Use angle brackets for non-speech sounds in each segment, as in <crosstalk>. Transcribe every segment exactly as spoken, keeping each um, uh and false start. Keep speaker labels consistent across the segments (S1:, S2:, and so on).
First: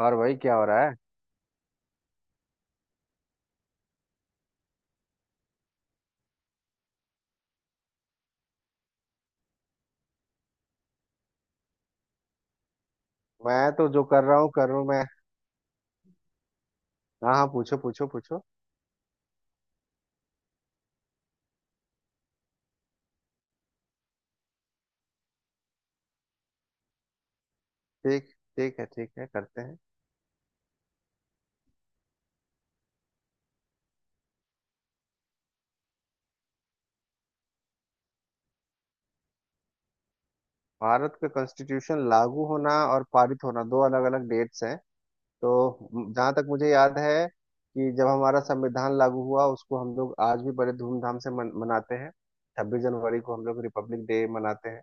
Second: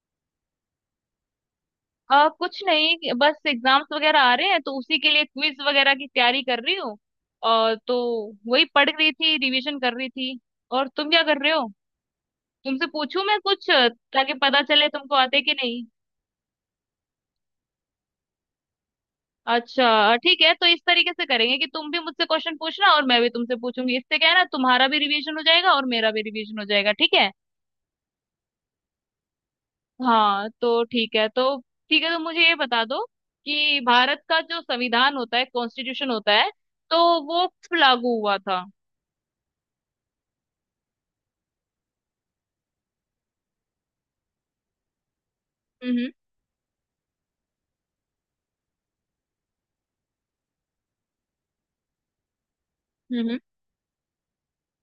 S1: और भाई क्या हो रहा है?
S2: आ, कुछ नहीं, बस एग्जाम्स वगैरह आ रहे हैं, तो उसी के लिए क्विज वगैरह की तैयारी कर रही हूँ। और तो वही पढ़ रही थी, रिवीजन कर रही थी। और तुम क्या कर रहे हो? तुमसे पूछूं मैं कुछ,
S1: मैं तो जो कर
S2: ताकि
S1: रहा हूँ
S2: पता
S1: कर रहा हूँ
S2: चले
S1: मैं।
S2: तुमको आते कि नहीं।
S1: हाँ हाँ, पूछो पूछो पूछो।
S2: अच्छा, ठीक है, तो इस तरीके से करेंगे कि तुम भी मुझसे क्वेश्चन पूछना और मैं भी तुमसे पूछूंगी। इससे क्या है ना, तुम्हारा भी रिवीजन हो जाएगा और मेरा भी रिवीजन हो जाएगा, ठीक है?
S1: ठीक ठीक है, ठीक है, करते हैं।
S2: हाँ, तो ठीक है तो ठीक है तो मुझे ये बता दो कि भारत का जो संविधान होता है, कॉन्स्टिट्यूशन होता है, तो वो कब लागू हुआ था?
S1: भारत का कॉन्स्टिट्यूशन लागू होना और पारित होना दो अलग अलग डेट्स हैं। तो
S2: हम्म।
S1: जहाँ तक मुझे याद है कि जब हमारा संविधान लागू हुआ, उसको हम लोग आज भी बड़े धूमधाम से मन, मनाते हैं। छब्बीस जनवरी को
S2: हम्म।
S1: हम लोग रिपब्लिक डे मनाते हैं।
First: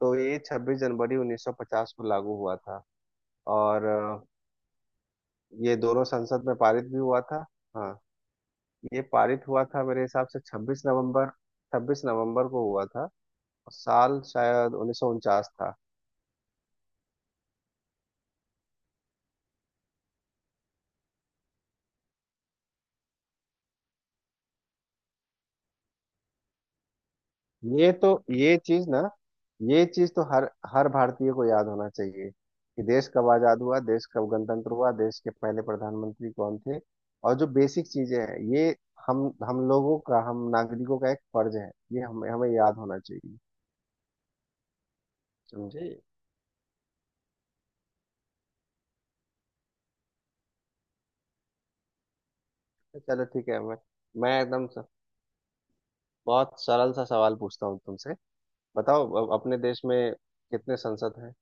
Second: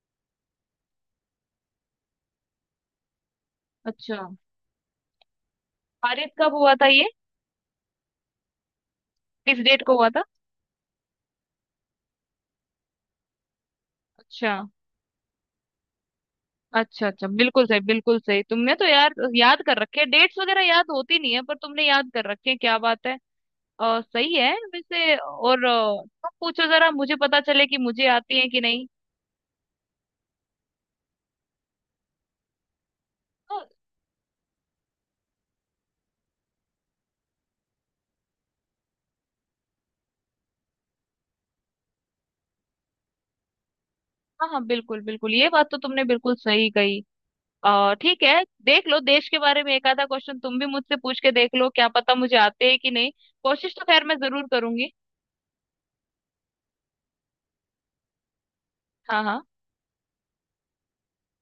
S1: तो ये छब्बीस जनवरी उन्नीस सौ पचास को लागू हुआ था। और
S2: अच्छा।
S1: अ, ये दोनों
S2: पारित
S1: संसद
S2: कब
S1: में
S2: हुआ
S1: पारित
S2: था
S1: भी
S2: ये?
S1: हुआ था। हाँ, ये पारित
S2: किस
S1: हुआ
S2: डेट
S1: था
S2: को
S1: मेरे
S2: हुआ था?
S1: हिसाब से छब्बीस नवंबर। छब्बीस नवंबर को हुआ था। और साल
S2: अच्छा,
S1: शायद उन्नीस सौ उनचास था।
S2: अच्छा, अच्छा। बिल्कुल सही, बिल्कुल सही। तुमने तो यार याद कर रखे, डेट्स वगैरह याद होती नहीं है पर तुमने याद कर रखे हैं, क्या बात है। और सही है वैसे, और अ, तुम पूछो जरा, मुझे पता चले कि
S1: ये
S2: मुझे
S1: तो,
S2: आती है
S1: ये
S2: कि नहीं।
S1: चीज ना, ये चीज तो हर हर भारतीय को याद होना चाहिए कि देश कब
S2: तो
S1: आजाद हुआ, देश कब गणतंत्र हुआ, देश के पहले प्रधानमंत्री कौन थे। और जो बेसिक चीजें हैं ये, हम हम लोगों का, हम नागरिकों का एक फर्ज है। ये हमें हमें याद होना चाहिए।
S2: हाँ हाँ, बिल्कुल बिल्कुल, ये बात तो
S1: समझे?
S2: तुमने बिल्कुल सही कही। अ, ठीक है, देख लो, देश के बारे में एक आधा क्वेश्चन तुम भी मुझसे पूछ के देख लो, क्या पता मुझे आते हैं कि नहीं।
S1: चलो ठीक है।
S2: कोशिश
S1: मैं
S2: तो खैर मैं
S1: मैं
S2: जरूर
S1: एकदम स-
S2: करूंगी।
S1: बहुत सरल सा सवाल पूछता हूँ तुमसे। बताओ,
S2: हाँ
S1: अब
S2: हाँ।
S1: अपने देश में कितने सांसद हैं?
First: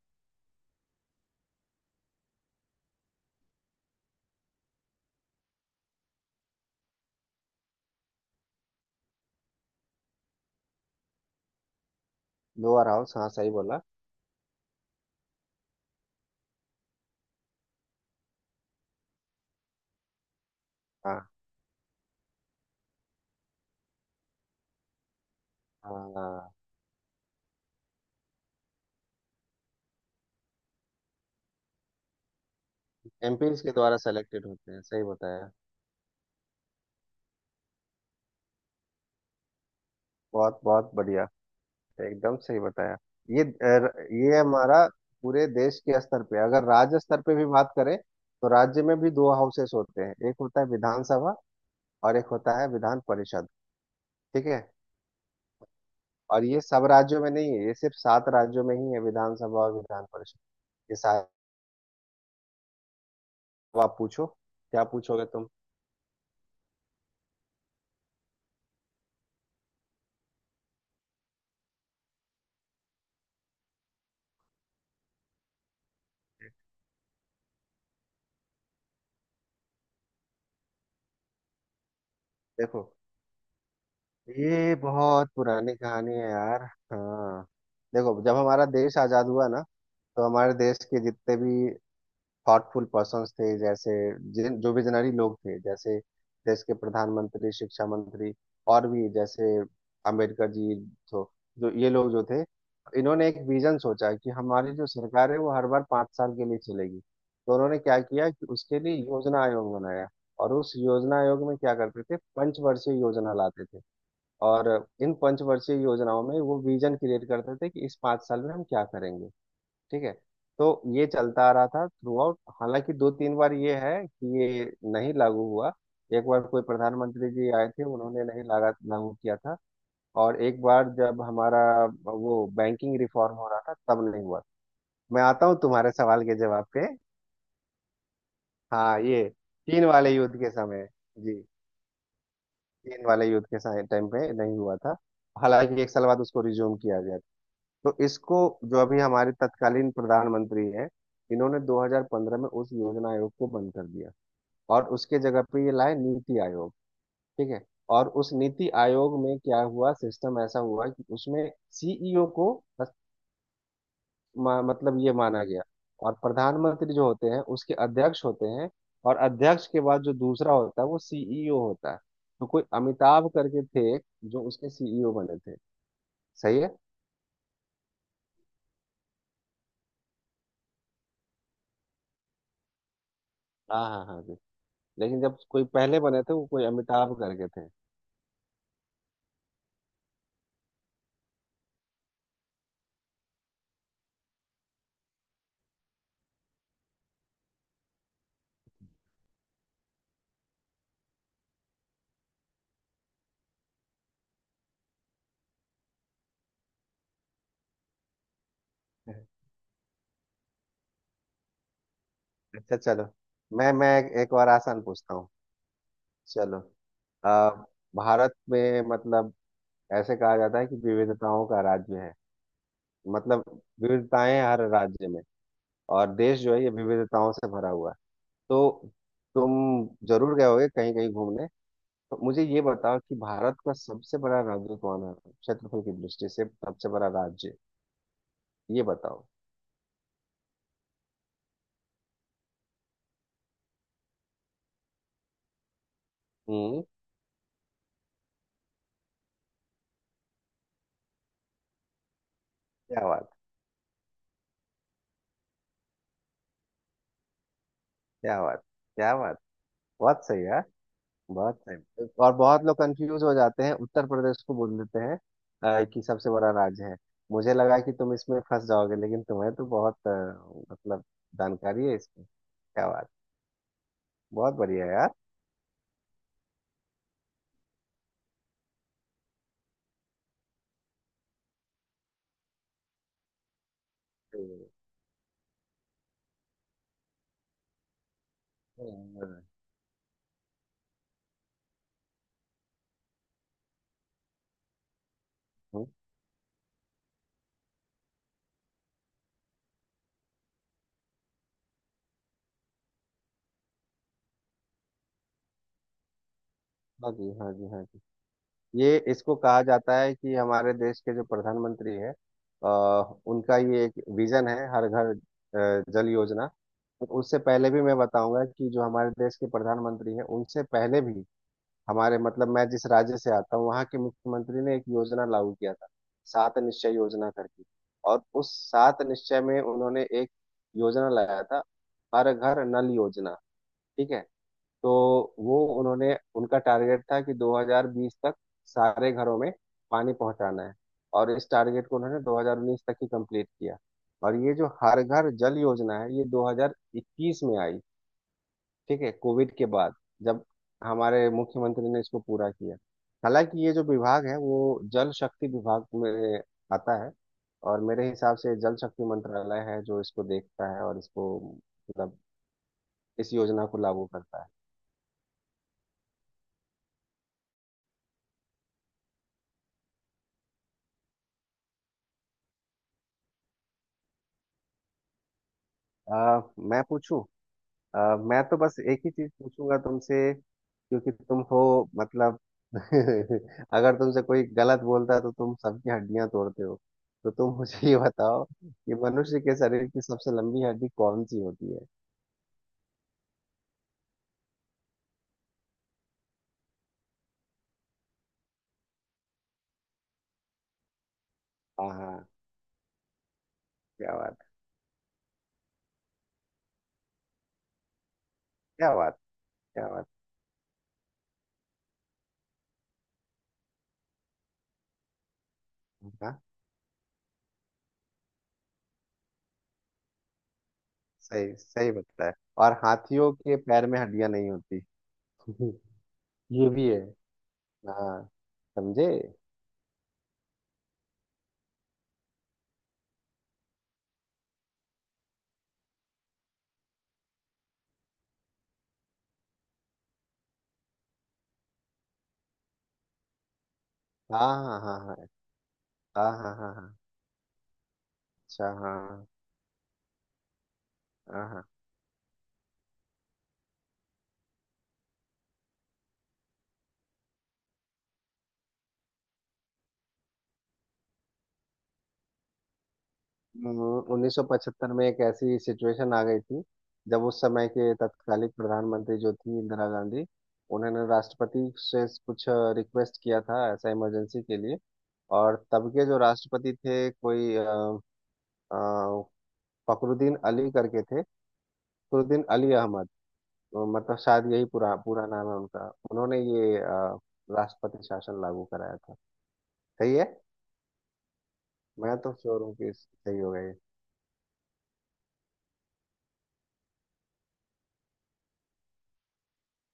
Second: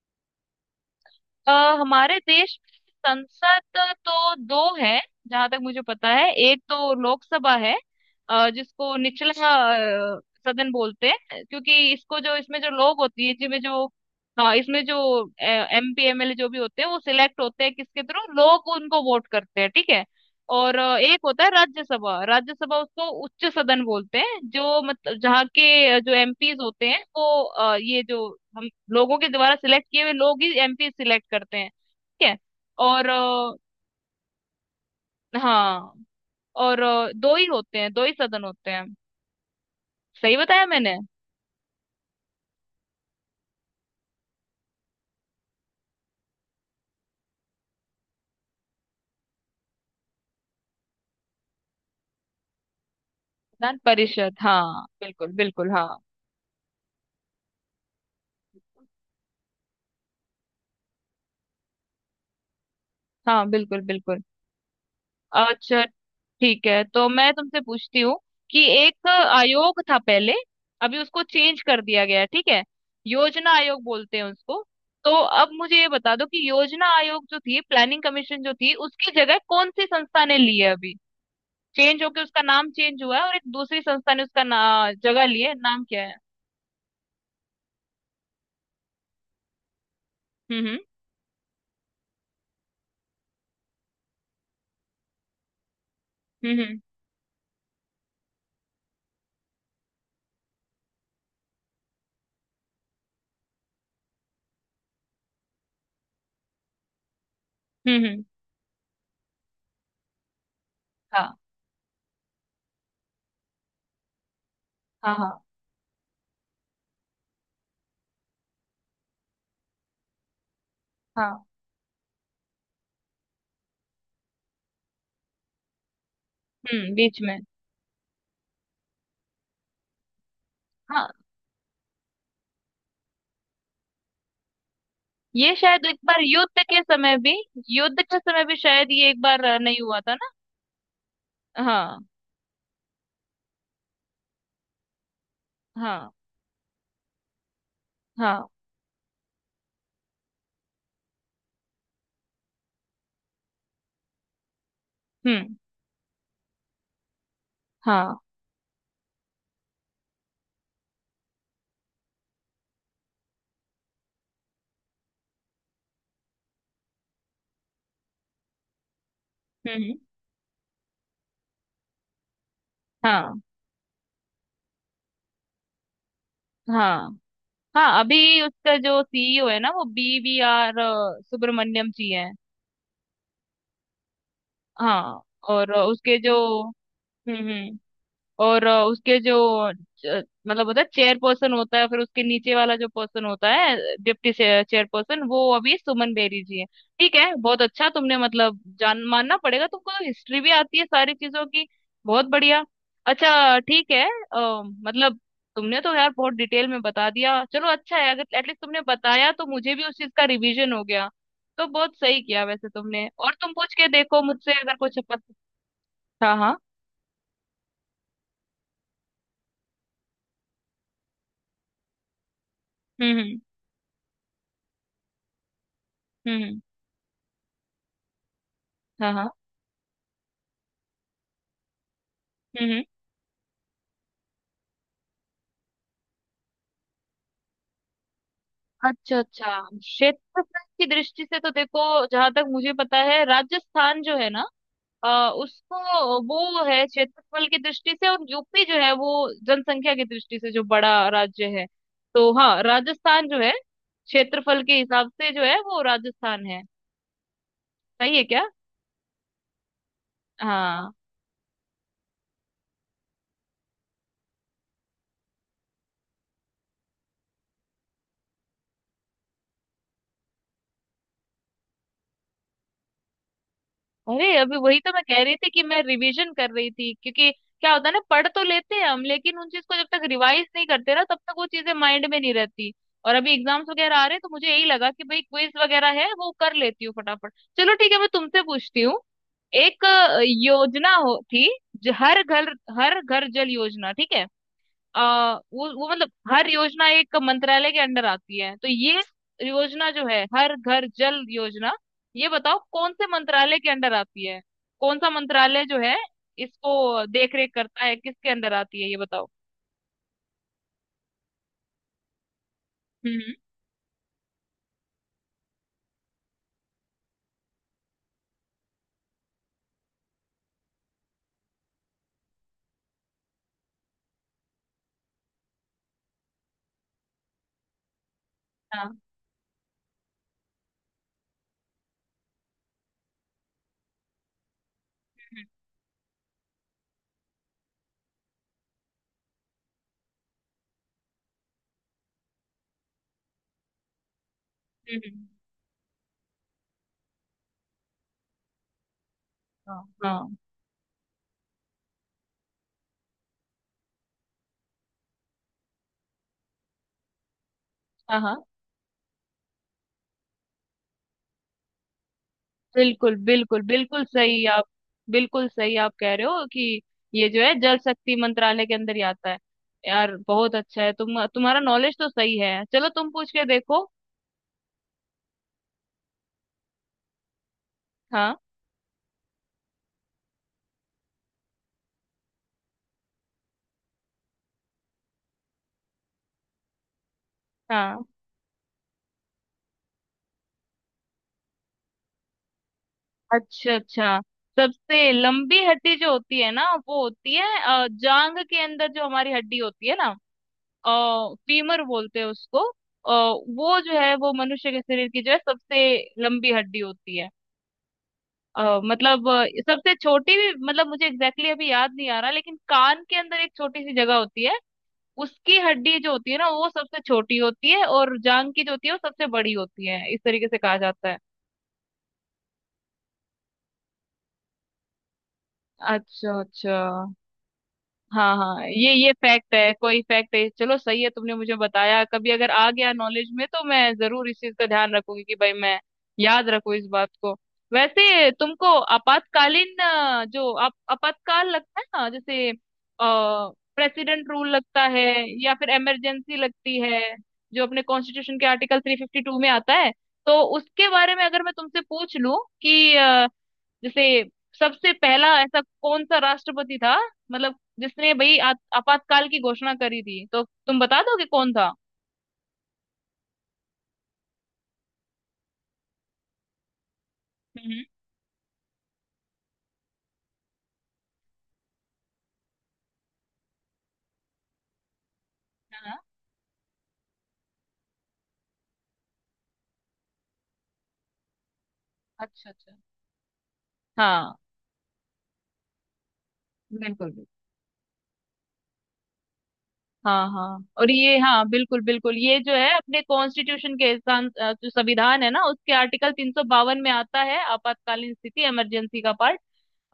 S2: अ, हमारे देश में संसद तो दो है, जहां तक मुझे पता है। एक तो लोकसभा है, अ, जिसको निचला अ, सदन बोलते हैं, क्योंकि इसको जो इसमें जो
S1: लोअर
S2: लोग
S1: हाउस,
S2: होती
S1: हाँ,
S2: है
S1: सही
S2: जिसमें
S1: बोला।
S2: जो, हाँ, इसमें जो एमपी एमएलए जो भी होते हैं, वो सिलेक्ट होते हैं, किसके थ्रू? लोग उनको वोट करते हैं, ठीक है। और अ, एक
S1: हाँ
S2: होता है राज्यसभा। राज्यसभा उसको उच्च सदन बोलते हैं, जो मतलब जहाँ के अ, जो
S1: हाँ,
S2: एमपीज होते हैं वो अ, ये जो हम लोगों के द्वारा सिलेक्ट किए हुए लोग ही एमपी सिलेक्ट करते हैं, ठीक है। और अ,
S1: एमपीज के द्वारा सेलेक्टेड होते हैं, सही बताया।
S2: हाँ। और अ, दो ही होते हैं, दो ही सदन होते हैं, सही
S1: बहुत
S2: बताया
S1: बहुत
S2: मैंने।
S1: बढ़िया, एकदम सही बताया। ये अ, ये हमारा पूरे देश के स्तर पे, अगर राज्य स्तर पे भी बात करें, तो राज्य में भी दो हाउसेस होते हैं। एक होता है विधानसभा और एक होता है विधान परिषद।
S2: विधान परिषद,
S1: ठीक है।
S2: हाँ बिल्कुल बिल्कुल। हाँ
S1: और ये सब राज्यों में नहीं है, ये सिर्फ सात राज्यों में ही है विधानसभा और विधान परिषद, ये सात।
S2: हाँ बिल्कुल
S1: अब आप
S2: बिल्कुल।
S1: पूछो। क्या पूछोगे तुम?
S2: अच्छा, ठीक है, तो मैं तुमसे पूछती हूँ कि एक आयोग था पहले, अभी उसको चेंज कर दिया गया है, ठीक है। योजना आयोग बोलते हैं उसको। तो अब मुझे ये बता दो कि योजना आयोग जो थी, प्लानिंग कमीशन जो थी, उसकी जगह कौन सी संस्था ने ली है अभी? चेंज होके उसका नाम
S1: देखो,
S2: चेंज हुआ है और एक दूसरी संस्था ने उसका
S1: ये
S2: ना, जगह
S1: बहुत
S2: ली है,
S1: पुरानी
S2: नाम क्या
S1: कहानी
S2: है?
S1: है यार। हाँ, देखो, जब हमारा देश आजाद हुआ ना, तो हमारे
S2: हम्म। हम्म।
S1: देश के जितने भी थॉटफुल पर्सन्स थे, जैसे जिन जो विजनरी लोग थे, जैसे देश के
S2: हम्म।
S1: प्रधानमंत्री, शिक्षा मंत्री, और भी जैसे अंबेडकर जी, जो जो ये लोग जो थे, इन्होंने एक विजन सोचा कि हमारी जो सरकार है वो हर बार पाँच साल के लिए चलेगी, तो उन्होंने
S2: हम्म।
S1: क्या
S2: हम्म। हम्म।
S1: किया कि उसके लिए योजना आयोग बनाया। और उस योजना
S2: हाँ
S1: आयोग में क्या करते थे, पंचवर्षीय योजना लाते थे। और इन
S2: हाँ हाँ
S1: पंचवर्षीय योजनाओं में वो विजन क्रिएट करते थे कि इस पाँच साल में हम क्या करेंगे। ठीक है। तो ये चलता
S2: हाँ।
S1: आ रहा था थ्रू आउट, हालांकि दो तीन बार ये है कि ये नहीं लागू हुआ। एक बार कोई
S2: हम्म, बीच
S1: प्रधानमंत्री
S2: में।
S1: जी आए थे, उन्होंने नहीं लगा लागू किया था। और एक बार
S2: हाँ।
S1: जब हमारा वो बैंकिंग रिफॉर्म हो रहा था, तब नहीं हुआ। मैं आता
S2: ये
S1: हूँ
S2: शायद
S1: तुम्हारे
S2: एक बार
S1: सवाल के
S2: युद्ध
S1: जवाब
S2: के
S1: पे।
S2: समय भी युद्ध के समय भी शायद
S1: हाँ,
S2: ये एक
S1: ये
S2: बार अ, नहीं
S1: चीन
S2: हुआ
S1: वाले
S2: था ना।
S1: युद्ध के समय, जी,
S2: हाँ
S1: चीन वाले युद्ध के टाइम पे नहीं हुआ था। हालांकि एक साल
S2: हाँ
S1: बाद उसको रिज्यूम किया गया। तो इसको,
S2: हाँ।
S1: जो अभी हमारे तत्कालीन प्रधानमंत्री हैं, इन्होंने दो हज़ार पंद्रह में उस योजना आयोग को बंद कर दिया और उसके जगह
S2: हम्म।
S1: पे ये लाए नीति आयोग। ठीक है। और
S2: हाँ।
S1: उस नीति आयोग में क्या हुआ, सिस्टम ऐसा हुआ कि उसमें सीईओ को बस- म- मतलब ये माना गया। और प्रधानमंत्री जो होते हैं उसके अध्यक्ष होते हैं। और अध्यक्ष के
S2: हम्म।
S1: बाद जो दूसरा होता है वो सीईओ होता है। तो कोई अमिताभ
S2: हाँ
S1: करके थे जो उसके सीईओ बने थे। सही है।
S2: हाँ हाँ। अभी उसका जो सीईओ है ना, वो B V R Subrahmanyam ji है।
S1: हाँ हाँ हाँ, लेकिन
S2: हाँ।
S1: जब कोई
S2: और
S1: पहले
S2: उसके
S1: बने थे,
S2: जो
S1: वो कोई अमिताभ
S2: हम्म
S1: करके थे।
S2: हम्म और अ, उसके जो च- मतलब होता है चेयर पर्सन होता है, फिर उसके नीचे वाला जो पर्सन होता है डिप्टी चेयर पर्सन, वो अभी सुमन बेरी जी है। ठीक है, बहुत अच्छा, तुमने मतलब जान, मानना पड़ेगा तुमको तो, हिस्ट्री भी आती है सारी चीजों की, बहुत बढ़िया। अच्छा, ठीक है, अ, मतलब तुमने तो यार बहुत डिटेल में बता दिया, चलो अच्छा है, अगर एटलीस्ट तुमने बताया तो
S1: <laughs>
S2: मुझे भी उस चीज का रिवीजन हो गया। तो बहुत सही किया वैसे
S1: अच्छा चलो,
S2: तुमने, और तुम
S1: मैं
S2: पूछ के
S1: मैं
S2: देखो
S1: एक और
S2: मुझसे, अगर
S1: आसान
S2: कुछ
S1: पूछता हूँ।
S2: पता। हाँ हाँ।
S1: चलो, आ, भारत में, मतलब ऐसे कहा जाता है कि विविधताओं का राज्य है,
S2: हम्म हम्म
S1: मतलब विविधताएं हर राज्य में और देश
S2: हम्म
S1: जो
S2: हम्म।
S1: है ये विविधताओं से भरा हुआ है। तो
S2: हाँ हाँ।
S1: तुम जरूर गए होगे कहीं कहीं घूमने। तो मुझे ये
S2: हम्म हम्म।
S1: बताओ कि भारत का सबसे बड़ा राज्य कौन है? क्षेत्रफल की दृष्टि से सबसे बड़ा राज्य, ये
S2: अच्छा
S1: बताओ।
S2: अच्छा, क्षेत्रफल की दृष्टि से तो देखो, जहां तक मुझे पता है, राजस्थान जो है ना, अ, उसको वो
S1: हम्म
S2: है क्षेत्रफल की दृष्टि से। और यूपी जो है वो जनसंख्या की दृष्टि से जो बड़ा राज्य है। तो हाँ,
S1: क्या
S2: राजस्थान
S1: बात,
S2: जो है क्षेत्रफल के हिसाब से, जो है वो राजस्थान है। सही है
S1: क्या
S2: क्या?
S1: बात, क्या बात, बहुत सही है।
S2: हाँ।
S1: बहुत सही। और बहुत लोग कंफ्यूज हो जाते हैं, उत्तर प्रदेश को बोल देते हैं अ, कि सबसे बड़ा राज्य है। मुझे लगा कि तुम इसमें फंस जाओगे, लेकिन तुम्हें तो बहुत अ, मतलब जानकारी है इसमें, क्या बात।
S2: अरे,
S1: बहुत
S2: अभी वही
S1: बढ़िया
S2: तो मैं
S1: यार।
S2: कह रही थी कि मैं रिवीजन कर रही थी, क्योंकि क्या होता है ना, पढ़ तो लेते हैं हम, लेकिन उन चीज को जब तक रिवाइज नहीं करते ना, तब तक वो चीजें माइंड में नहीं रहती। और अभी एग्जाम्स वगैरह आ रहे हैं, तो मुझे यही
S1: तो,
S2: लगा कि भाई, क्विज वगैरह है वो कर लेती हूँ फटाफट। चलो ठीक है, मैं तुमसे पूछती
S1: अ,
S2: हूँ। एक अ, योजना हो थी, जो हर घर हर घर जल योजना, ठीक है। आ, वो वो मतलब हर योजना एक मंत्रालय के अंडर आती है, तो ये योजना जो है हर घर जल योजना, ये बताओ कौन से मंत्रालय के अंडर आती है, कौन सा मंत्रालय जो है इसको
S1: हाँ जी,
S2: देख रेख
S1: हाँ जी, हाँ
S2: करता है,
S1: जी।
S2: किसके अंदर आती है, ये
S1: ये
S2: बताओ।
S1: इसको कहा जाता है कि हमारे देश के जो प्रधानमंत्री हैं, अ,
S2: हम्म।
S1: उनका ये एक विजन है, हर घर अ, जल योजना। उससे पहले भी मैं बताऊंगा कि जो हमारे देश के प्रधानमंत्री हैं उनसे पहले भी हमारे, मतलब मैं जिस राज्य से आता हूँ, वहाँ के मुख्यमंत्री ने एक योजना लागू किया था, सात निश्चय योजना करके। और उस
S2: हाँ।
S1: सात निश्चय में उन्होंने एक योजना लाया था, हर घर नल योजना। ठीक है। तो
S2: हम्म
S1: वो उन्होंने, उनका टारगेट था कि दो हज़ार बीस तक सारे घरों में पानी पहुंचाना है। और इस टारगेट को उन्होंने दो हज़ार उन्नीस तक ही कंप्लीट किया। और ये जो हर
S2: हम्म।
S1: घर जल योजना है ये दो हज़ार इक्कीस में आई। ठीक है, कोविड के
S2: हाँ
S1: बाद
S2: हाँ
S1: जब हमारे मुख्यमंत्री ने इसको पूरा किया। हालांकि ये जो विभाग है वो जल शक्ति विभाग में आता है, और मेरे
S2: हाँ हाँ,
S1: हिसाब से जल शक्ति मंत्रालय है जो इसको देखता है और इसको, मतलब
S2: बिल्कुल
S1: इस
S2: बिल्कुल,
S1: योजना को
S2: बिल्कुल
S1: लागू करता
S2: सही
S1: है।
S2: आप। बिल्कुल सही आप कह रहे हो कि ये जो है जल शक्ति मंत्रालय के अंदर ही आता है। यार बहुत अच्छा है, तुम तुम्हारा नॉलेज तो सही है, चलो तुम पूछ के देखो।
S1: आ, मैं पूछूं। अ,
S2: हाँ
S1: मैं तो बस एक ही चीज पूछूंगा तुमसे, क्योंकि तुम हो, मतलब, <laughs> अगर तुमसे कोई गलत बोलता है तो तुम सबकी हड्डियां तोड़ते हो, तो तुम मुझे
S2: हाँ।
S1: ये बताओ कि मनुष्य के शरीर की सबसे लंबी हड्डी कौन सी होती है।
S2: अच्छा अच्छा, सबसे लंबी हड्डी जो होती है ना, वो होती है अ, जांग के अंदर जो हमारी हड्डी होती है ना, फीमर
S1: हाँ
S2: बोलते हैं
S1: हाँ,
S2: उसको। अ, वो जो है,
S1: क्या
S2: वो
S1: बात है,
S2: मनुष्य के शरीर की जो है सबसे लंबी हड्डी होती है। अ,
S1: क्या बात,
S2: मतलब अ,
S1: क्या
S2: सबसे
S1: बात।
S2: छोटी भी, मतलब मुझे एग्जैक्टली exactly अभी याद नहीं आ रहा, लेकिन कान के अंदर एक छोटी सी जगह होती है, उसकी हड्डी जो होती है
S1: हाँ,
S2: ना, वो सबसे छोटी होती है। और जांग की जो होती है वो सबसे बड़ी होती है, इस तरीके से कहा जाता है।
S1: सही सही बताया है। और हाथियों के पैर में हड्डियां नहीं होती। <laughs>
S2: अच्छा
S1: ये
S2: अच्छा।
S1: भी है, हाँ।
S2: हाँ हाँ, ये
S1: समझे?
S2: ये फैक्ट है, कोई फैक्ट है, चलो सही है। तुमने मुझे बताया, कभी अगर आ गया नॉलेज में तो मैं जरूर इस चीज का ध्यान रखूंगी कि भाई, मैं याद रखूं इस बात को। वैसे तुमको आपातकालीन, अ, जो आप आपातकाल लगता है ना, जैसे प्रेसिडेंट रूल
S1: हाँ
S2: लगता
S1: हाँ
S2: है,
S1: हाँ
S2: या फिर
S1: हाँ
S2: इमरजेंसी
S1: हाँ, हाँ हाँ
S2: लगती
S1: हाँ।
S2: है, जो अपने कॉन्स्टिट्यूशन के
S1: अच्छा,
S2: आर्टिकल थ्री फिफ्टी
S1: हाँ,
S2: टू में आता है, तो उसके बारे में अगर
S1: हाँ
S2: मैं
S1: हाँ।
S2: तुमसे पूछ लूं कि जैसे सबसे पहला ऐसा कौन सा राष्ट्रपति था, मतलब जिसने भाई आ- आपातकाल की घोषणा करी थी, तो तुम बता दोगे कौन था?
S1: हम्म, उन्नीस सौ पचहत्तर में एक ऐसी सिचुएशन आ गई थी जब उस समय
S2: हम्म।
S1: के तत्कालीन प्रधानमंत्री जो थी, इंदिरा गांधी, उन्होंने राष्ट्रपति से कुछ रिक्वेस्ट किया था ऐसा, इमरजेंसी के लिए। और तब
S2: हाँ।
S1: के जो राष्ट्रपति थे, कोई अ, अ, फखरुद्दीन अली करके थे, फखरुद्दीन
S2: अच्छा अच्छा।
S1: अली अहमद। तो मतलब
S2: हाँ
S1: शायद यही पूरा पूरा नाम है उनका। उन्होंने ये
S2: बिल्कुल।
S1: अ, राष्ट्रपति शासन लागू कराया था। सही
S2: हाँ
S1: है।
S2: हाँ, और ये हाँ, बिल्कुल बिल्कुल,
S1: मैं तो
S2: ये जो
S1: श्योर
S2: है
S1: हूँ कि
S2: अपने
S1: सही होगा ये।
S2: कॉन्स्टिट्यूशन के सं- अ, जो संविधान है ना, उसके आर्टिकल तीन सौ बावन में आता है आपातकालीन स्थिति इमरजेंसी का पार्ट।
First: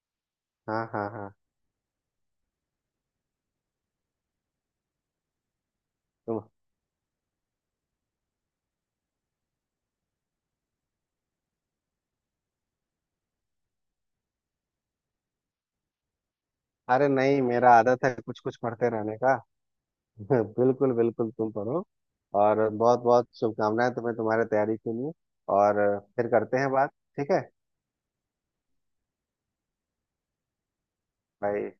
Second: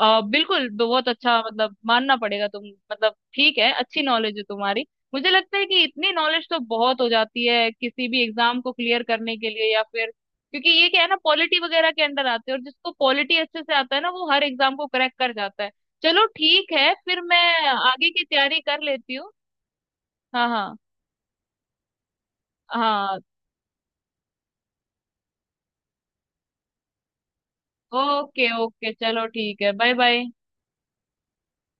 S2: आ, बिल्कुल,
S1: हाँ
S2: बहुत
S1: हाँ हाँ।
S2: अच्छा, मतलब मानना पड़ेगा तुम। मतलब ठीक है, अच्छी नॉलेज है तुम्हारी। मुझे लगता है कि इतनी
S1: तुम।
S2: नॉलेज तो बहुत हो जाती है किसी भी एग्जाम को क्लियर करने के लिए, या फिर, क्योंकि ये क्या है ना, पॉलिटी वगैरह के अंडर आते हैं, और जिसको पॉलिटी अच्छे से आता है ना, वो हर एग्जाम को क्रैक कर जाता है। चलो ठीक है,
S1: अरे
S2: फिर
S1: नहीं,
S2: मैं
S1: मेरा आदत
S2: आगे
S1: है
S2: की
S1: कुछ कुछ
S2: तैयारी कर
S1: पढ़ते
S2: लेती
S1: रहने
S2: हूँ।
S1: का। <laughs>
S2: हाँ हाँ
S1: बिल्कुल बिल्कुल, तुम पढ़ो। और बहुत
S2: हाँ।
S1: बहुत शुभकामनाएं तुम्हें तुम्हारे तैयारी के लिए। और फिर करते हैं बात। ठीक है
S2: ओके ओके, चलो ठीक है, बाय बाय।
S1: भाई।